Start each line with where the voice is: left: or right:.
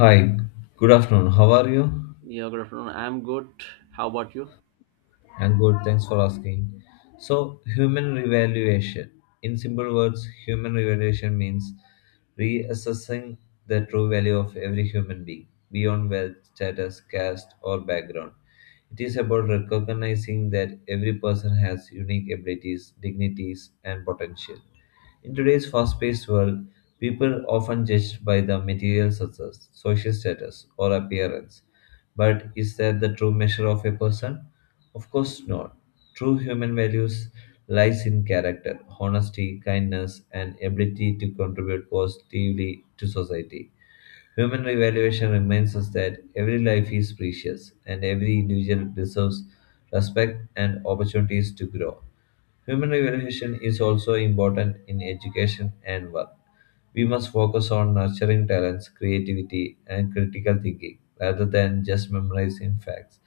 left: Hi, good afternoon. How are you?
right: Yeah, good afternoon. I'm good. How about you?
left: And good, thanks for asking. So, human revaluation. In simple words, human revaluation means reassessing the true value of every human being beyond wealth, status, caste, or background. It is about recognizing that every person has unique abilities, dignities, and potential. In today's fast paced world, people often judge by the material success, social status, or appearance. But is that the true measure of a person? Of course not. True human values lies in character, honesty, kindness, and ability to contribute positively to society. Human revaluation reminds us that every life is precious and every individual deserves respect and opportunities to grow. Human revaluation is also important in education and work. We must focus on nurturing talents, creativity, and critical thinking rather than just memorizing facts.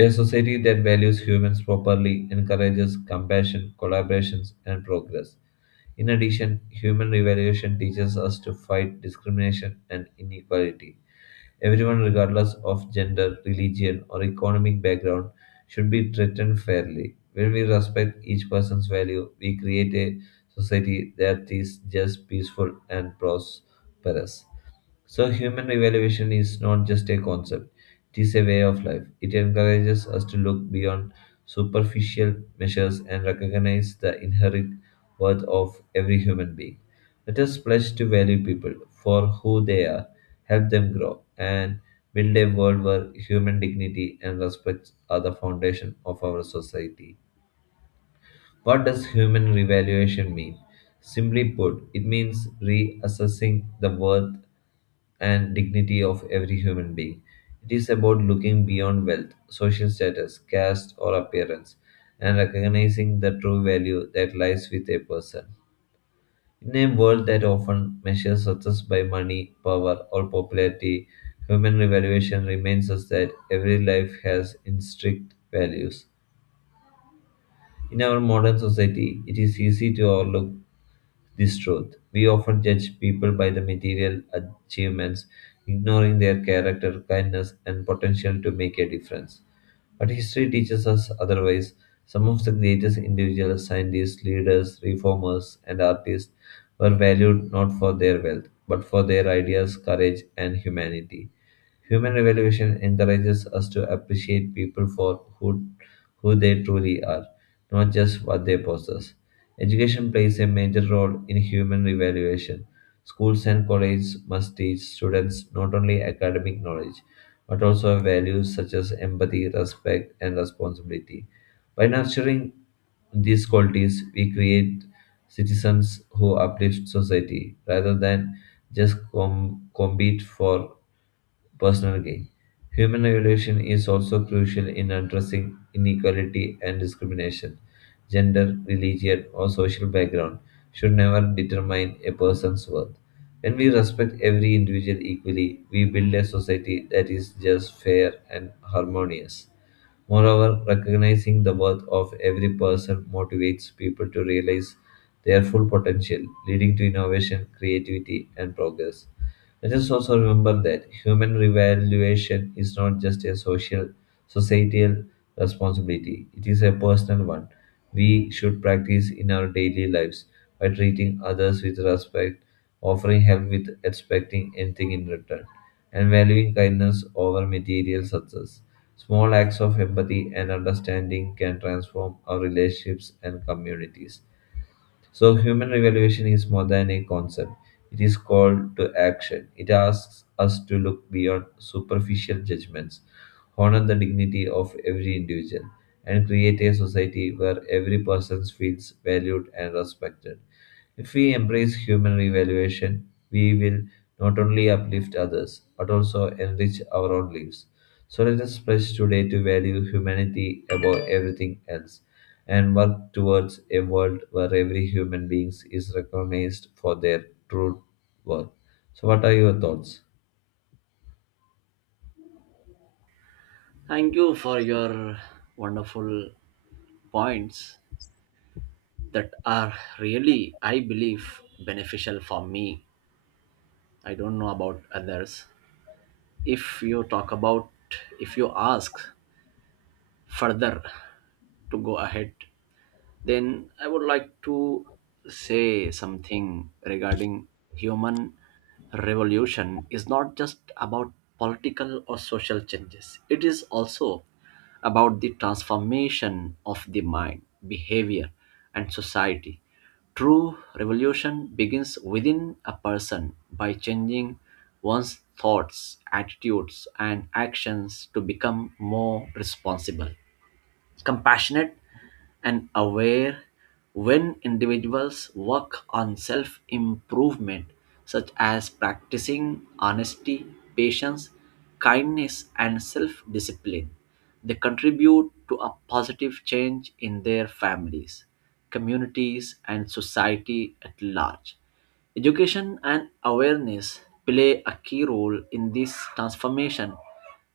left: A society that values humans properly encourages compassion, collaborations, and progress. In addition, human evaluation teaches us to fight discrimination and inequality. Everyone, regardless of gender, religion, or economic background, should be treated fairly. When we respect each person's value, we create a society that is just peaceful and prosperous. So, human evaluation is not just a concept, it is a way of life. It encourages us to look beyond superficial measures and recognize the inherent worth of every human being. Let us pledge to value people for who they are, help them grow, and build a world where human dignity and respect are the foundation of our society. What does human revaluation mean? Simply put, it means reassessing the worth and dignity of every human being. It is about looking beyond wealth, social status, caste, or appearance, and recognizing the true value that lies with a person. In a world that often measures success by money, power, or popularity, human evaluation reminds us that every life has intrinsic values in our modern society. It is easy to overlook this truth. We often judge people by the material achievements, ignoring their character, kindness, and potential to make a difference. But history teaches us otherwise. Some of the greatest individuals, scientists, leaders, reformers, and artists were valued not for their wealth, but for their ideas, courage, and humanity. Human evolution encourages us to appreciate people for who they truly are, not just what they possess. Education plays a major role in human evaluation. Schools and colleges must teach students not only academic knowledge, but also values such as empathy, respect, and responsibility. By nurturing these qualities, we create citizens who uplift society rather than just compete for personal gain. Human evolution is also crucial in addressing inequality and discrimination. Gender, religion, or social background should never determine a person's worth. When we respect every individual equally, we build a society that is just, fair, and harmonious. Moreover, recognizing the worth of every person motivates people to realize their full potential, leading to innovation, creativity, and progress. Let us also remember that human revaluation is not just a social, societal responsibility, it is a personal one. We should practice in our daily lives by treating others with respect, offering help without expecting anything in return, and valuing kindness over material success. Small acts of empathy and understanding can transform our relationships and communities. So, human evaluation is more than a concept, it is called to action. It asks us to look beyond superficial judgments, honor the dignity of every individual, and create a society where every person feels valued and respected. If we embrace human evaluation, we will not only uplift others but also enrich our own lives. So let us pledge today to value humanity above everything else and work towards a world where every human being is recognized for their true worth. So, what are your thoughts?
right: Thank you for your wonderful points that are really, I believe, beneficial for me. I don't know about others. If you talk about, if you ask further to go ahead. Then I would like to say something regarding human revolution is not just about political or social changes. It is also about the transformation of the mind, behavior, and society. True revolution begins within a person by changing one's thoughts, attitudes, and actions to become more responsible, compassionate, and aware. When individuals work on self improvement, such as practicing honesty, patience, kindness, and self discipline, they contribute to a positive change in their families, communities, and society at large. Education and awareness play a key role in this transformation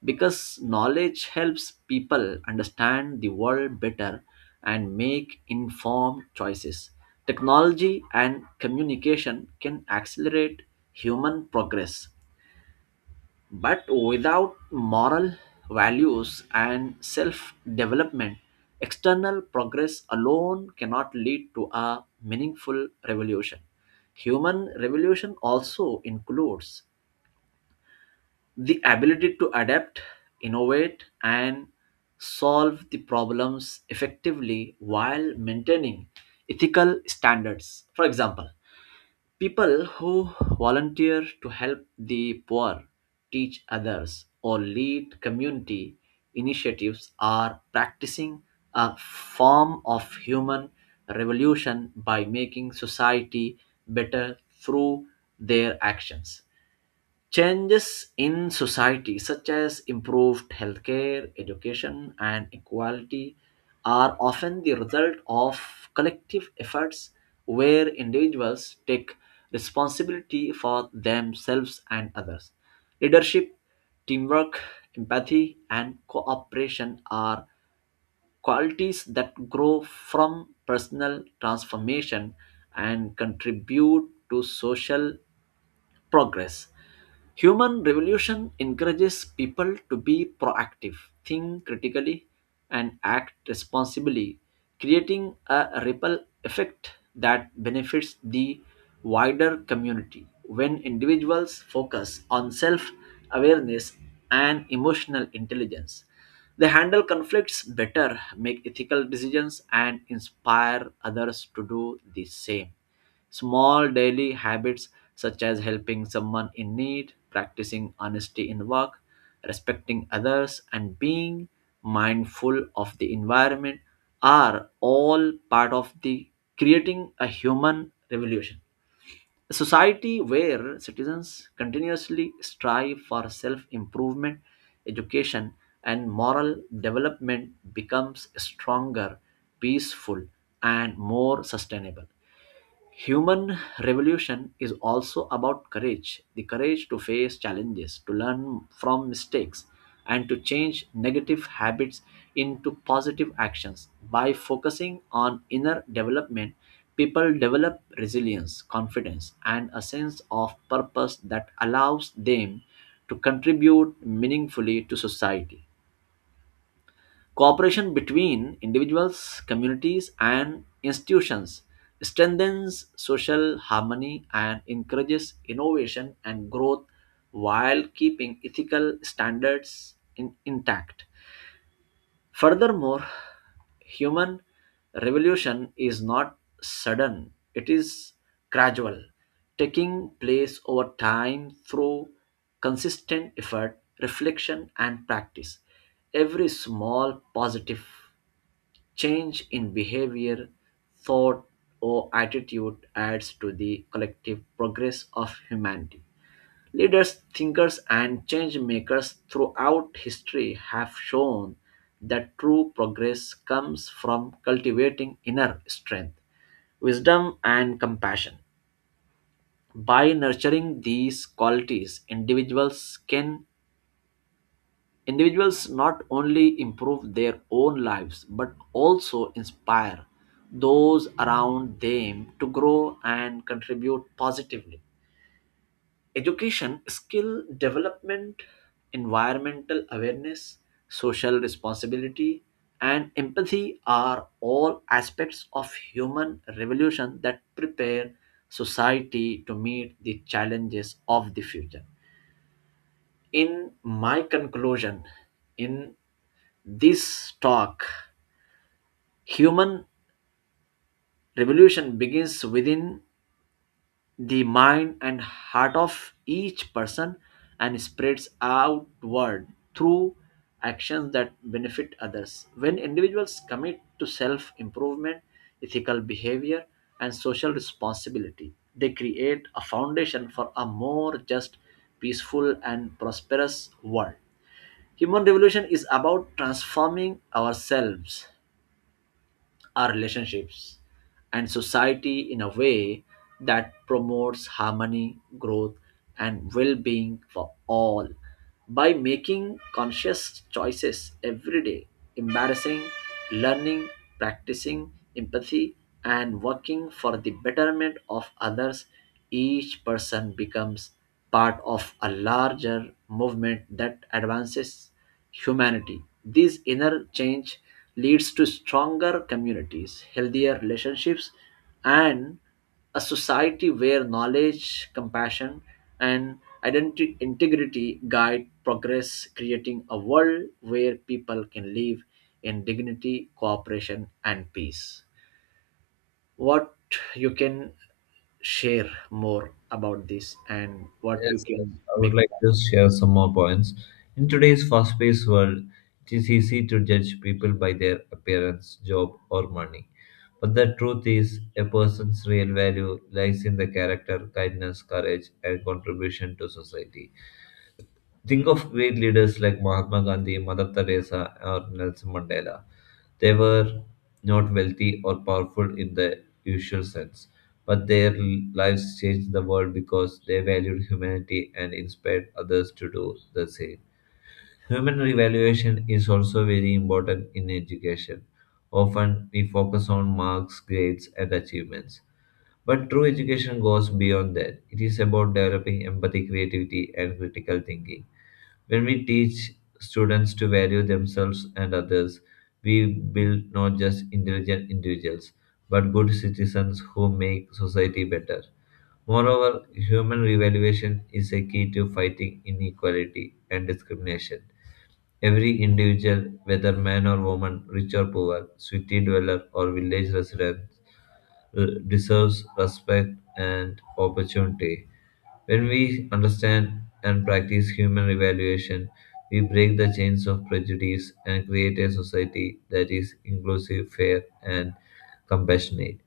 right: because knowledge helps people understand the world better and make informed choices. Technology and communication can accelerate human progress, but without moral values and self development, external progress alone cannot lead to a meaningful revolution. Human revolution also includes the ability to adapt, innovate, and solve the problems effectively while maintaining ethical standards. For example, people who volunteer to help the poor, teach others, or lead community initiatives are practicing a form of human revolution by making society better through their actions. Changes in society, such as improved healthcare, education, and equality, are often the result of collective efforts where individuals take responsibility for themselves and others. Leadership, teamwork, empathy, and cooperation are qualities that grow from personal transformation and contribute to social progress. Human revolution encourages people to be proactive, think critically, and act responsibly, creating a ripple effect that benefits the wider community. When individuals focus on self awareness and emotional intelligence, they handle conflicts better, make ethical decisions, and inspire others to do the same. Small daily habits such as helping someone in need, practicing honesty in work, respecting others, and being mindful of the environment are all part of the creating a human revolution. A society where citizens continuously strive for self improvement, education, and moral development becomes stronger, peaceful, and more sustainable. Human revolution is also about courage, the courage to face challenges, to learn from mistakes, and to change negative habits into positive actions. By focusing on inner development, people develop resilience, confidence, and a sense of purpose that allows them to contribute meaningfully to society. Cooperation between individuals, communities, and institutions strengthens social harmony and encourages innovation and growth while keeping ethical standards intact. Furthermore, human revolution is not sudden, it is gradual, taking place over time through consistent effort, reflection, and practice. Every small positive change in behavior, thought, or attitude adds to the collective progress of humanity. Leaders, thinkers, and change makers throughout history have shown that true progress comes from cultivating inner strength, wisdom, and compassion. By nurturing these qualities, individuals not only improve their own lives but also inspire those around them to grow and contribute positively. Education, skill development, environmental awareness, social responsibility, and empathy are all aspects of human revolution that prepare society to meet the challenges of the future. In my conclusion, in this talk, human revolution begins within the mind and heart of each person and spreads outward through actions that benefit others. When individuals commit to self improvement, ethical behavior, and social responsibility, they create a foundation for a more just, peaceful, and prosperous world. Human revolution is about transforming ourselves, our relationships, and society in a way that promotes harmony, growth, and well being for all. By making conscious choices every day, embarrassing, learning, practicing empathy, and working for the betterment of others, each person becomes part of a larger movement that advances humanity. This inner change leads to stronger communities, healthier relationships, and a society where knowledge, compassion, and identity integrity guide progress, creating a world where people can live in dignity, cooperation, and peace. What you can share more about this and what you
left: Yes, yes,
right: can
left: I would
right: make?
left: like to share some more points. In today's fast paced world, it is easy to judge people by their appearance, job, or money. But the truth is, a person's real value lies in the character, kindness, courage, and contribution to society. Think of great leaders like Mahatma Gandhi, Mother Teresa, or Nelson Mandela. They were not wealthy or powerful in the usual sense, but their lives changed the world because they valued humanity and inspired others to do the same. Human evaluation is also very important in education. Often we focus on marks, grades, and achievements. But true education goes beyond that. It is about developing empathy, creativity, and critical thinking. When we teach students to value themselves and others, we build not just intelligent individuals, but good citizens who make society better. Moreover, human revaluation is a key to fighting inequality and discrimination. Every individual, whether man or woman, rich or poor, city dweller or village resident, deserves respect and opportunity. When we understand and practice human evaluation, we break the chains of prejudice and create a society that is inclusive, fair, and compassionate.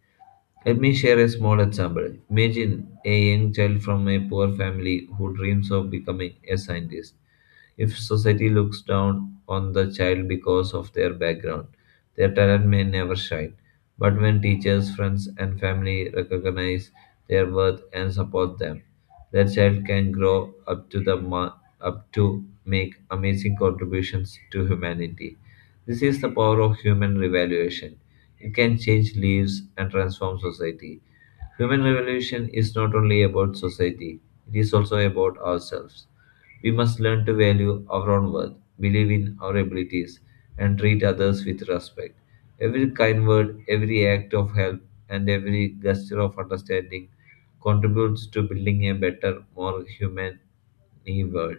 left: Let me share a small example. Imagine a young child from a poor family who dreams of becoming a scientist. If society looks down on the child because of their background, their talent may never shine. But when teachers, friends, and family recognize their worth and support them, that child can grow up to make amazing contributions to humanity. This is the power of human revaluation. It can change lives and transform society. Human revolution is not only about society, it is also about ourselves. We must learn to value our own worth, believe in our abilities, and treat others with respect. Every kind word, every act of help, and every gesture of understanding contributes to building a better, more human world.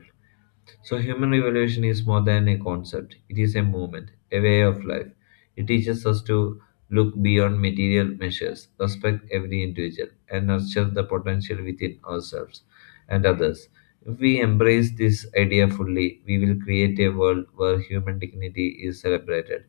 left: So, human evolution is more than a concept, it is a movement, a way of life. It teaches us to look beyond material measures, respect every individual, and nurture the potential within ourselves and others. If we embrace this idea fully, we will create a world where human dignity is celebrated,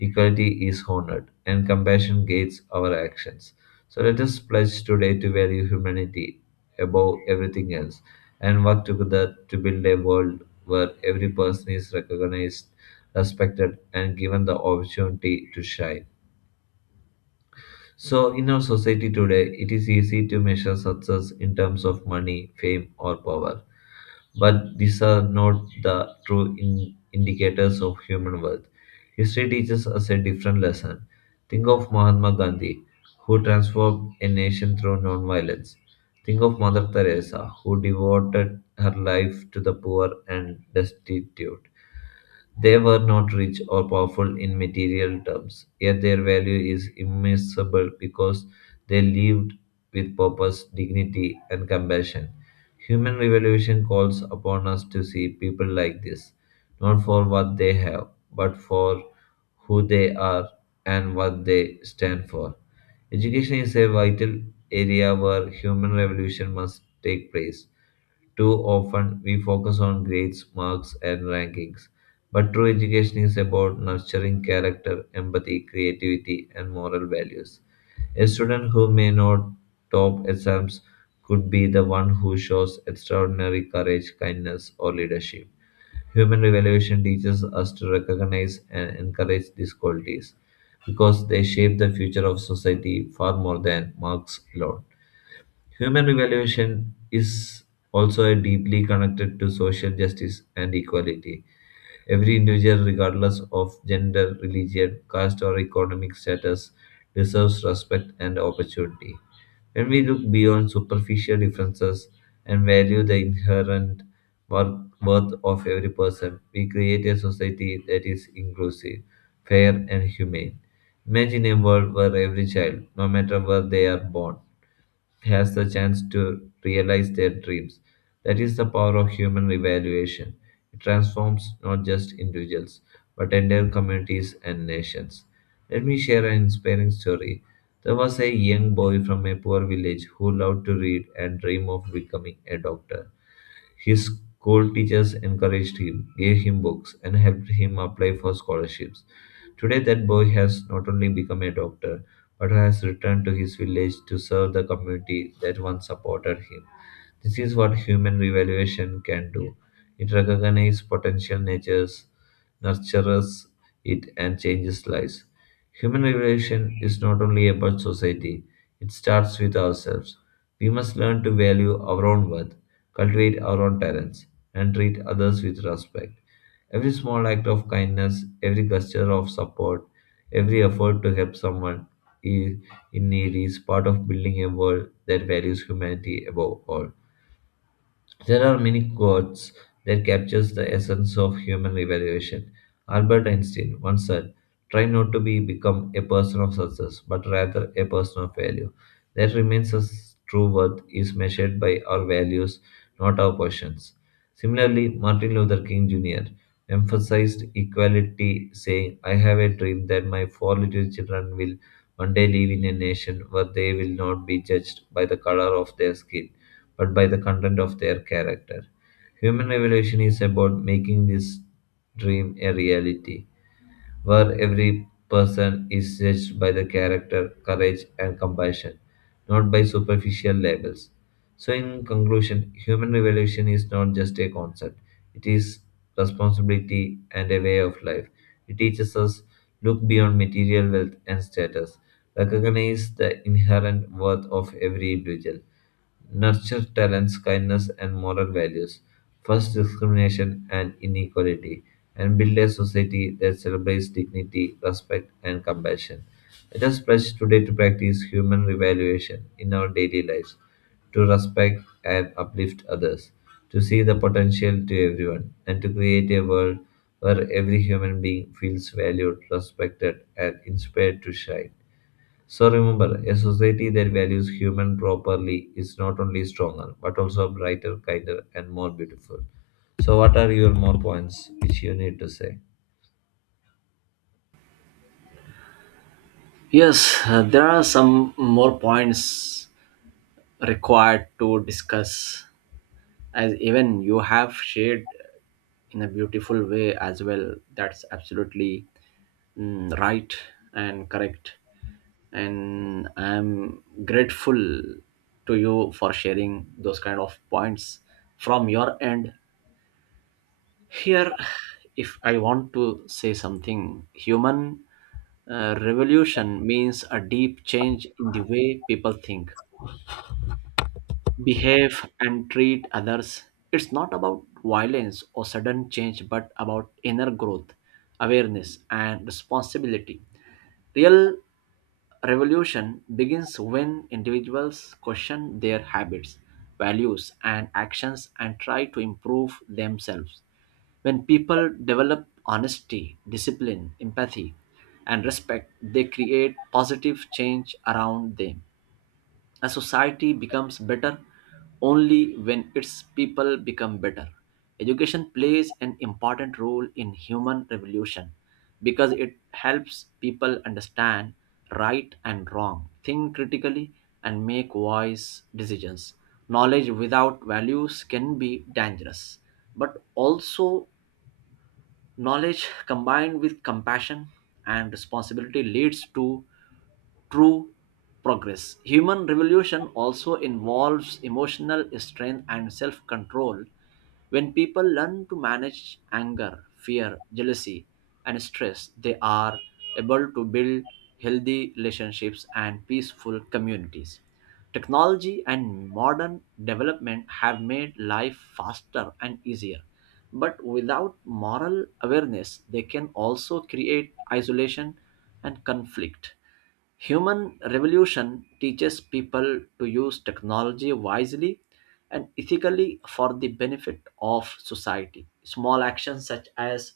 left: equality is honored, and compassion guides our actions. So, let us pledge today to value humanity above everything else and work together to build a world where every person is recognized, respected, and given the opportunity to shine. So, in our society today, it is easy to measure success in terms of money, fame, or power. But these are not the true indicators of human worth. History teaches us a different lesson. Think of Mahatma Gandhi, who transformed a nation through nonviolence. Think of Mother Teresa, who devoted her life to the poor and destitute. They were not rich or powerful in material terms, yet their value is immeasurable because they lived with purpose, dignity, and compassion. Human revolution calls upon us to see people like this, not for what they have, but for who they are and what they stand for. Education is a vital area where human revolution must take place. Too often, we focus on grades, marks, and rankings. But true education is about nurturing character, empathy, creativity, and moral values. A student who may not top exams could be the one who shows extraordinary courage, kindness, or leadership. Human evaluation teaches us to recognize and encourage these qualities because they shape the future of society far more than marks alone. Human revolution is also deeply connected to social justice and equality. Every individual, regardless of gender, religion, caste, or economic status, deserves respect and opportunity. When we look beyond superficial differences and value the inherent worth of every person, we create a society that is inclusive, fair, and humane. Imagine a world where every child, no matter where they are born, has the chance to realize their dreams. That is the power of human revaluation. It transforms not just individuals, but entire communities and nations. Let me share an inspiring story. There was a young boy from a poor village who loved to read and dreamed of becoming a doctor. His school teachers encouraged him, gave him books, and helped him apply for scholarships. Today, that boy has not only become a doctor, but has returned to his village to serve the community that once supported him. This is what human revaluation can do. It recognizes potential natures, nurtures it, and changes lives. Human revaluation is not only about society, it starts with ourselves. We must learn to value our own worth, cultivate our own talents, and treat others with respect. Every small act of kindness, every gesture of support, every effort to help someone i- in need is part of building a world that values humanity above all. There are many quotes that captures the essence of human evaluation. Albert Einstein once said, "Try not to be become a person of success, but rather a person of value." That remains us true worth is measured by our values, not our positions. Similarly, Martin Luther King Jr. Emphasized equality, saying, "I have a dream that my four little children will one day live in a nation where they will not be judged by the color of their skin, but by the content of their character." Human evolution is about making this dream a reality, where every person is judged by their character, courage, and compassion, not by superficial labels. So, in conclusion, human evolution is not just a concept, it is responsibility and a way of life. It teaches us look beyond material wealth and status, recognize the inherent worth of every individual, nurture talents, kindness, and moral values, first discrimination and inequality and build a society that celebrates dignity, respect, and compassion. Let us pledge today to practice human revaluation in our daily lives, to respect and uplift others, to see the potential to everyone, and to create a world where every human being feels valued, respected, and inspired to shine. So remember, a society that values human properly is not only stronger, but also brighter, kinder, and more beautiful. So what are your more points which you need to say?
right: Yes, there are some more points required to discuss, as even you have shared in a beautiful way as well. That's absolutely right and correct. And I'm grateful to you for sharing those kind of points from your end. Here, if I want to say something, human revolution means a deep change in the way people think, behave, and treat others. It's not about violence or sudden change, but about inner growth, awareness, and responsibility. Real revolution begins when individuals question their habits, values, and actions and try to improve themselves. When people develop honesty, discipline, empathy, and respect, they create positive change around them. A society becomes better only when its people become better. Education plays an important role in human revolution because it helps people understand right and wrong, think critically, and make wise decisions. Knowledge without values can be dangerous, but also knowledge combined with compassion and responsibility leads to true progress. Human revolution also involves emotional strength and self control. When people learn to manage anger, fear, jealousy, and stress, they are able to build healthy relationships and peaceful communities. Technology and modern development have made life faster and easier, but without moral awareness, they can also create isolation and conflict. Human revolution teaches people to use technology wisely and ethically for the benefit of society. Small actions such as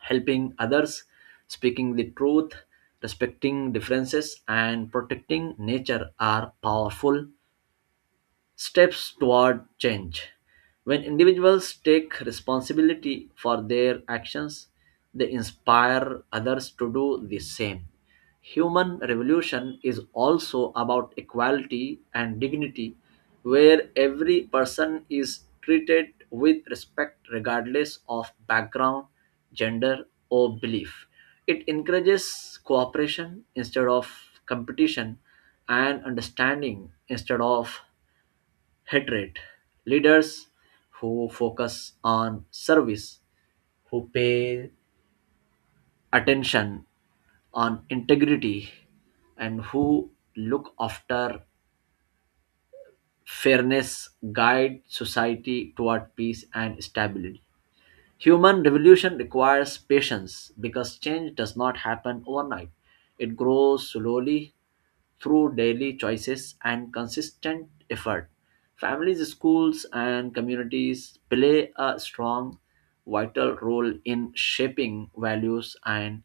right: helping others, speaking the truth, respecting differences, and protecting nature are powerful steps toward change. When individuals take responsibility for their actions, they inspire others to do the same. Human revolution is also about equality and dignity, where every person is treated with respect regardless of background, gender, or belief. It encourages cooperation instead of competition and understanding instead of hatred. Leaders who focus on service, who pay attention on integrity, and who look after fairness guide society toward peace and stability. Human revolution requires patience because change does not happen overnight. It grows slowly through daily choices and consistent effort. Families, schools, and communities play a strong, vital role in shaping values and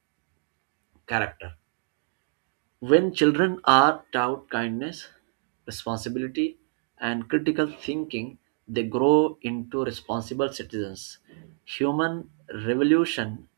right: character. When children are taught kindness, responsibility, and critical thinking, they grow into responsible citizens. Human revolution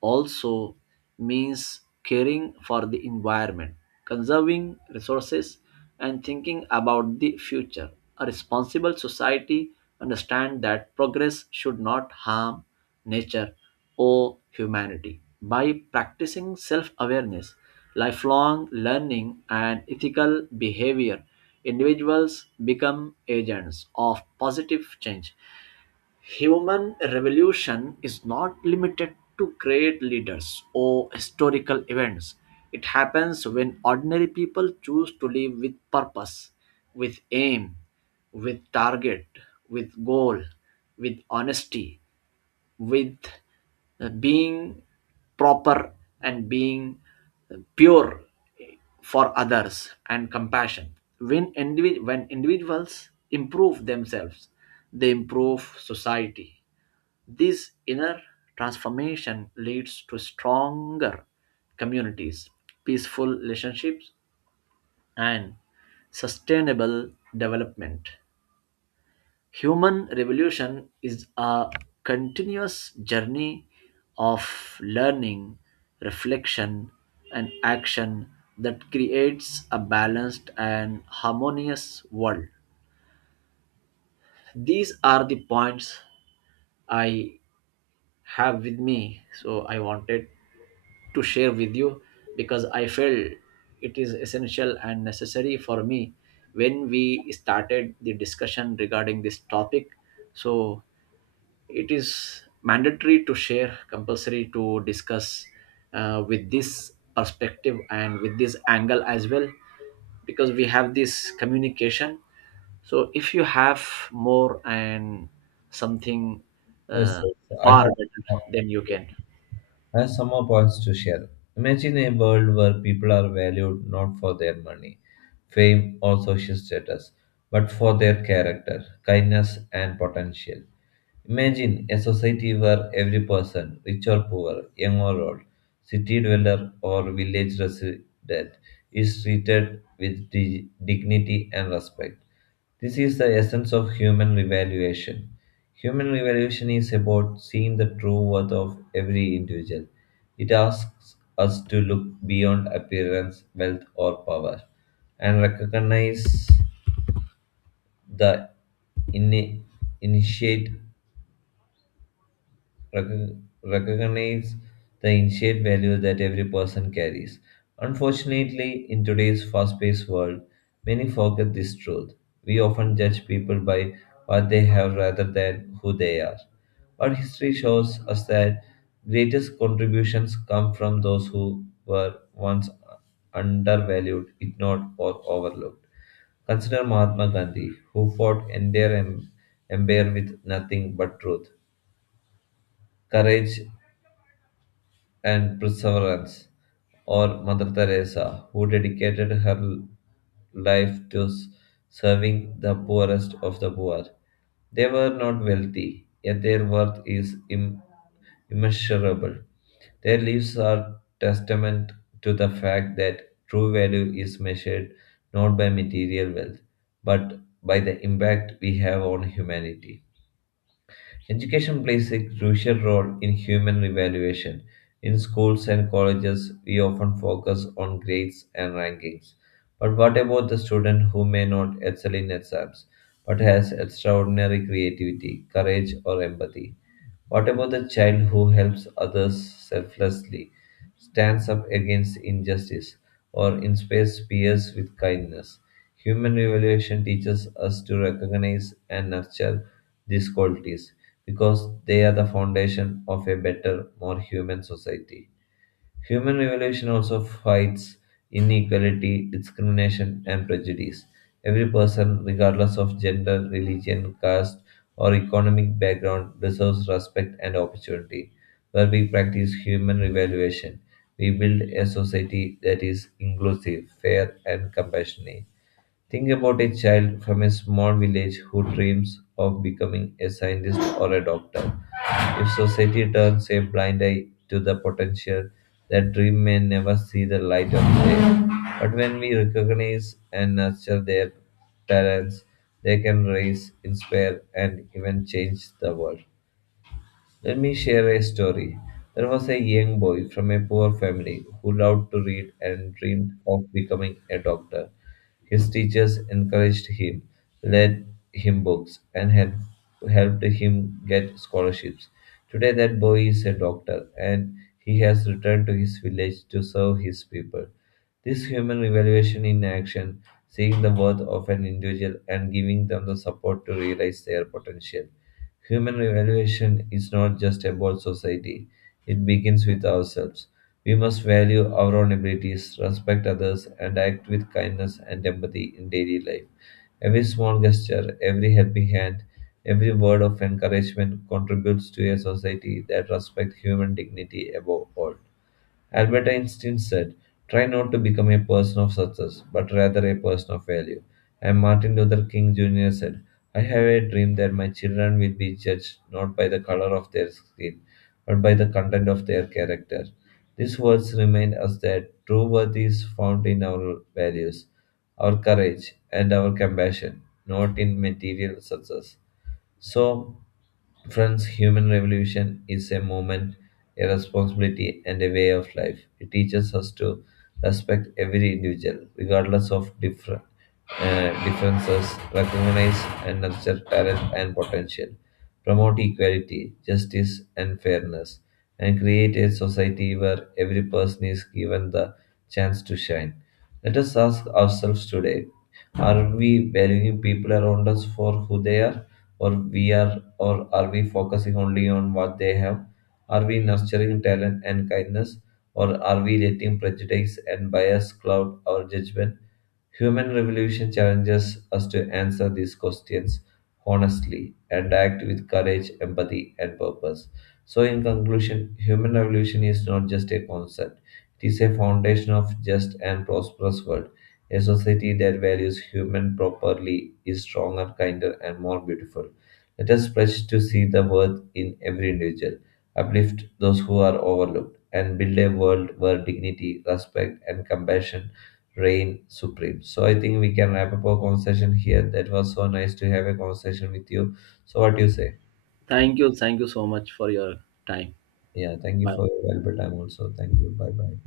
right: also means caring for the environment, conserving resources, and thinking about the future. A responsible society understands that progress should not harm nature or humanity. By practicing self awareness, lifelong learning, and ethical behavior, individuals become agents of positive change. Human revolution is not limited to great leaders or historical events. It happens when ordinary people choose to live with purpose, with aim, with target, with goal, with honesty, with being proper, and being pure for others and compassion. When individuals improve themselves, they improve society. This inner transformation leads to stronger communities, peaceful relationships, and sustainable development. Human revolution is a continuous journey of learning, reflection, and action that creates a balanced and harmonious world. These are the points I have with me, so I wanted to share with you because I felt it is essential and necessary for me when we started the discussion regarding this topic. So it is mandatory to share, compulsory to discuss, with this perspective and with this angle as well, because we have this communication. So if you have more and something uh,
left: Yes, yes. I
right: far
left: have
right: better, then you can.
left: has some more points to share. Imagine a world where people are valued not for their money, fame, or social status, but for their character, kindness, and potential. Imagine a society where every person, rich or poor, young or old, city dweller or village resident, is treated with dignity and respect. This is the essence of human revaluation. Human revaluation is about seeing the true worth of every individual. It asks us to look beyond appearance, wealth, or power and the in- initiate recognize the initiate value that every person carries. Unfortunately, in today's fast paced world, many forget this truth. We often judge people by what they have rather than who they are. But history shows us that greatest contributions come from those who were once undervalued, ignored, or overlooked. Consider Mahatma Gandhi, who fought entire empire with nothing but truth, courage, and perseverance, or Mother Teresa, who dedicated her life to serving the poorest of the poor. They were not wealthy, yet their worth is immeasurable. Their lives are testament to the fact that true value is measured not by material wealth, but by the impact we have on humanity. Education plays a crucial role in human evaluation. In schools and colleges, we often focus on grades and rankings. But what about the student who may not excel in exams but has extraordinary creativity, courage, or empathy? What about the child who helps others selflessly, stands up against injustice, or inspires peers with kindness? Human evaluation teaches us to recognize and nurture these qualities because they are the foundation of a better, more human society. Human evolution also fights inequality, discrimination, and prejudice. Every person, regardless of gender, religion, caste, or economic background, deserves respect and opportunity. Where we practice human evaluation, we build a society that is inclusive, fair, and compassionate. Think about a child from a small village who dreams of becoming a scientist or a doctor. If society turns a blind eye to the potential, that dream may never see the light of day. But when we recognize and nurture their talents, they can raise, inspire, and even change the world. Let me share a story. There was a young boy from a poor family who loved to read and dreamed of becoming a doctor. His teachers encouraged him, lent him books, and had helped him get scholarships. Today, that boy is a doctor and he has returned to his village to serve his people. This human evaluation in action, seeing the worth of an individual and giving them the support to realize their potential. Human evaluation is not just about society, it begins with ourselves. We must value our own abilities, respect others, and act with kindness and empathy in daily life. Every small gesture, every helping hand, every word of encouragement contributes to a society that respects human dignity above all. Albert Einstein said, "Try not to become a person of success, but rather a person of value." And Martin Luther King Jr. said, "I have a dream that my children will be judged not by the color of their skin, but by the content of their character." These words remind us that true worth is found in our values, our courage, and our compassion, not in material success. So, friends, human revolution is a movement, a responsibility, and a way of life. It teaches us to respect every individual, regardless of different differences, recognize and nurture talent and potential, promote equality, justice, and fairness, and create a society where every person is given the chance to shine. Let us ask ourselves today: are we valuing people around us for who they are? Or are we focusing only on what they have? Are we nurturing talent and kindness, or are we letting prejudice and bias cloud our judgment? Human revolution challenges us to answer these questions honestly and act with courage, empathy, and purpose. So, in conclusion, human revolution is not just a concept, it is a foundation of just and prosperous world. A society that values human properly is stronger, kinder, and more beautiful. Let us pledge to see the worth in every individual, uplift those who are overlooked, and build a world where dignity, respect, and compassion reign supreme. So I think we can wrap up our conversation here. That was so nice to have a conversation with you. So what do you say?
right: Thank you, thank you so much for your time.
left: Yeah, thank you
right: Bye.
left: for your valuable time also. Thank you. Bye bye.